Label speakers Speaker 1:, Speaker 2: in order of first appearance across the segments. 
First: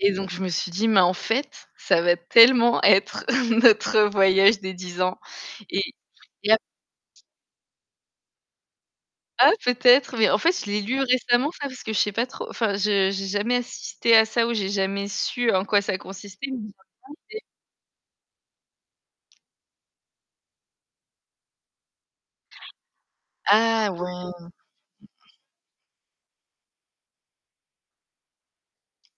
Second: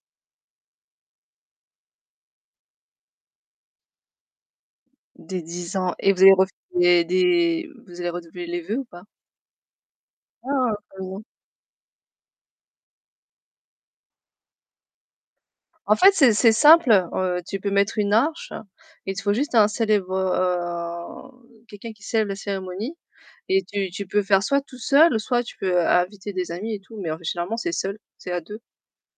Speaker 1: Et donc je me suis dit: «Mais en fait ça va tellement être notre voyage des 10 ans
Speaker 2: Dès 10
Speaker 1: et
Speaker 2: ans et vous avez
Speaker 1: il
Speaker 2: refait
Speaker 1: y a p»
Speaker 2: des des vous avez refait les vœux ou pas?
Speaker 1: Ah oui peut-être, mais en
Speaker 2: Ah,
Speaker 1: fait je l'ai
Speaker 2: pas
Speaker 1: lu
Speaker 2: besoin.
Speaker 1: récemment ça parce que je sais pas trop, enfin je j'ai jamais, heu, assisté à ça ou j'ai jamais su en quoi
Speaker 2: En
Speaker 1: ça
Speaker 2: fait, c'est
Speaker 1: consistait
Speaker 2: c'est simple, heu,
Speaker 1: [unintelligible]
Speaker 2: tu peux mettre une arche, il faut juste un célèbre, heu quelqu'un qui célèbre la cérémonie et
Speaker 1: Ah,
Speaker 2: tu tu peux
Speaker 1: ouais.
Speaker 2: faire soit tout seul ou soit tu peux inviter des amis et tout, mais officiellement c'est seul, c'est à 2.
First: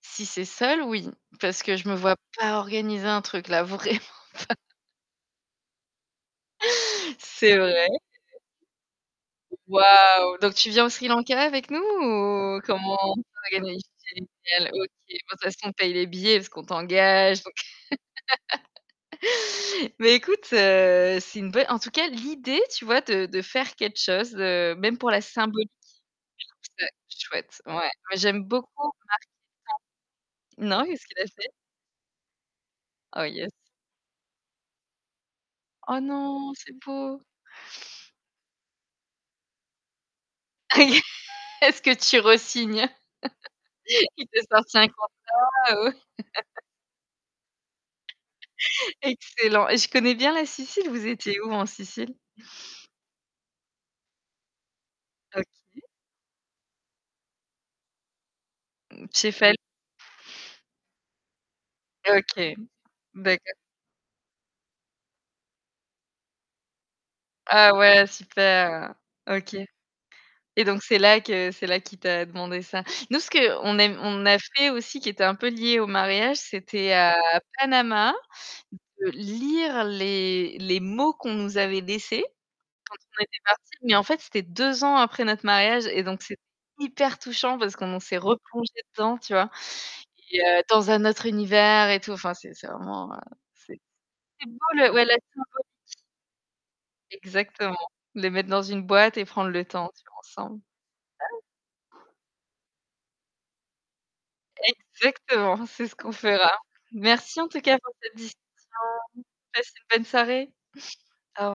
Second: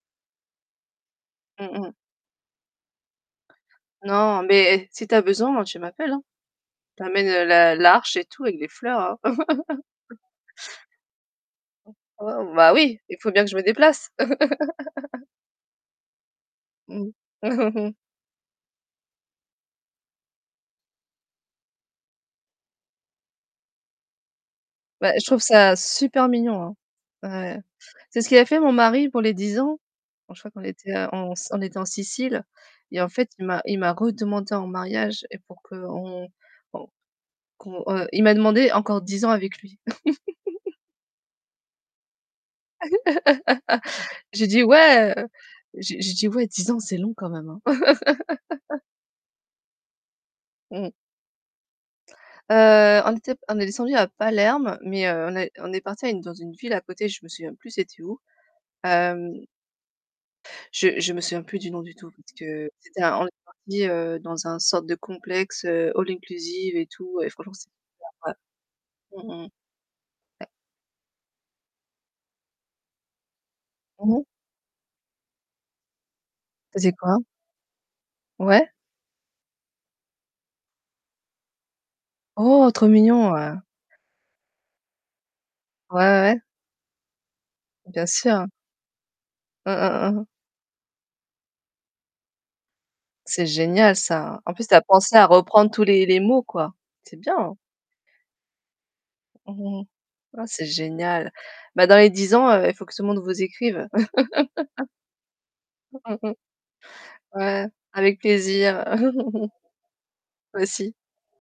Speaker 1: Si c'est seul, oui, parce
Speaker 2: Mmh
Speaker 1: que je
Speaker 2: mh.
Speaker 1: me vois pas organiser un truc là, vraiment
Speaker 2: Non,
Speaker 1: pas.
Speaker 2: mais si tu as besoin, moi, tu m'appelles, hein. Tu m’amènes
Speaker 1: C'est
Speaker 2: l'a
Speaker 1: vrai.
Speaker 2: l'arche et
Speaker 1: [unintelligible]
Speaker 2: tout avec les fleurs, hein.
Speaker 1: Waouh! Donc tu viens au Sri Lanka avec nous
Speaker 2: Ouais,
Speaker 1: ou
Speaker 2: bah,
Speaker 1: comment
Speaker 2: oui,
Speaker 1: on
Speaker 2: il faut bien que je me
Speaker 1: s'organise?
Speaker 2: déplace.
Speaker 1: Génial, OK, bah de toutes façons on paie les billets parce qu'on
Speaker 2: Mmh.
Speaker 1: t'engage. Mais écoute, heu, c'est une belle, en tout cas l'idée, tu vois de de faire quelque chose, heu, même pour
Speaker 2: Bah,
Speaker 1: la
Speaker 2: je trouve
Speaker 1: symbolique,
Speaker 2: ça super
Speaker 1: je trouve
Speaker 2: mignon.
Speaker 1: ça
Speaker 2: Ouais, tu
Speaker 1: chouette.
Speaker 2: sais,
Speaker 1: Ouais,
Speaker 2: c'est ce qu'il
Speaker 1: j'aime
Speaker 2: a fait
Speaker 1: beaucoup
Speaker 2: mon mari pour les 10 ans. Oh je crois
Speaker 1: marquer
Speaker 2: qu'on
Speaker 1: le temps non,
Speaker 2: était
Speaker 1: qu'est-ce qu'il a fait?
Speaker 2: on était en Sicile et en
Speaker 1: Ah,
Speaker 2: fait il
Speaker 1: yes.
Speaker 2: m'a il m'a redemandé en mariage et pour en
Speaker 1: Ah,
Speaker 2: qu'on
Speaker 1: non, c'est
Speaker 2: bon,
Speaker 1: beau.
Speaker 2: qu'on, il m'a demandé encore 10 ans avec lui.
Speaker 1: Est-ce que tu resignes? Il t'a
Speaker 2: J'ai dit
Speaker 1: sorti un
Speaker 2: ouais
Speaker 1: contrat, heu?
Speaker 2: j'ai dit: «Ouais, 10 ans, c'est long quand même».
Speaker 1: Excellent et je connais bien la Sicile,
Speaker 2: Mmh.
Speaker 1: vous étiez où en Sicile?
Speaker 2: Heu, on était on est descendus à Palerme, mais, heu, on est on est
Speaker 1: OK.
Speaker 2: partis dans une ville à côté, je me souviens plus c'était où,
Speaker 1: Mmh,
Speaker 2: hem
Speaker 1: Cefalù
Speaker 2: je je me souviens plus du nom du tout, parce
Speaker 1: OK,
Speaker 2: que c'était on est
Speaker 1: bah exact
Speaker 2: partis, heu, dans un sorte de complexe, heu, all inclusive et tout et franchement
Speaker 1: Ah ouais
Speaker 2: [unintelligible] ouais,
Speaker 1: super,
Speaker 2: mmh mh,
Speaker 1: OK
Speaker 2: ouais.
Speaker 1: et donc c'est là que c'est là qu'il t'a demandé ça. Nous, ce qu'on aime
Speaker 2: Mmh mh.
Speaker 1: on a fait aussi qui était un peu lié au mariage,
Speaker 2: Tu as
Speaker 1: c'était,
Speaker 2: dit
Speaker 1: heu,
Speaker 2: quoi?
Speaker 1: à Panama,
Speaker 2: Ouais.
Speaker 1: de lire les les mots qu'on nous avait laissés
Speaker 2: Oh, trop
Speaker 1: quand on
Speaker 2: mignon,
Speaker 1: était
Speaker 2: heu
Speaker 1: partis, mais en fait c'était 2 ans après notre mariage
Speaker 2: Ouais,
Speaker 1: et donc
Speaker 2: ouais.
Speaker 1: c'était hyper touchant parce qu'on
Speaker 2: Bien
Speaker 1: s'est
Speaker 2: sûr.
Speaker 1: replongés dedans, tu vois?
Speaker 2: Hein, hein, hein.
Speaker 1: Et heu, dans un autre univers et tout, enfin c'est c'est vraiment, heu,
Speaker 2: C'est
Speaker 1: c'est
Speaker 2: génial ça.
Speaker 1: c'est
Speaker 2: En
Speaker 1: beau
Speaker 2: plus, tu as
Speaker 1: le ouais la
Speaker 2: pensé à
Speaker 1: symbolique.
Speaker 2: reprendre tous les les mots, quoi. C'est bien!
Speaker 1: Exactement, les mettre dans une boîte et prendre
Speaker 2: Mmh,
Speaker 1: le
Speaker 2: mmh, mmh.
Speaker 1: temps, tu vois,
Speaker 2: Ah,
Speaker 1: ensemble
Speaker 2: c'est génial. Bah, dans les 10 ans, il faut que ce monde vous écrive.
Speaker 1: Exactement, c'est ce qu'on
Speaker 2: Mmh, mmh, mmh.
Speaker 1: fera. Merci en tout
Speaker 2: Ouais,
Speaker 1: cas pour cette
Speaker 2: avec
Speaker 1: discussion.
Speaker 2: plaisir.
Speaker 1: Passe une bonne soirée.
Speaker 2: Toi aussi.
Speaker 1: Au re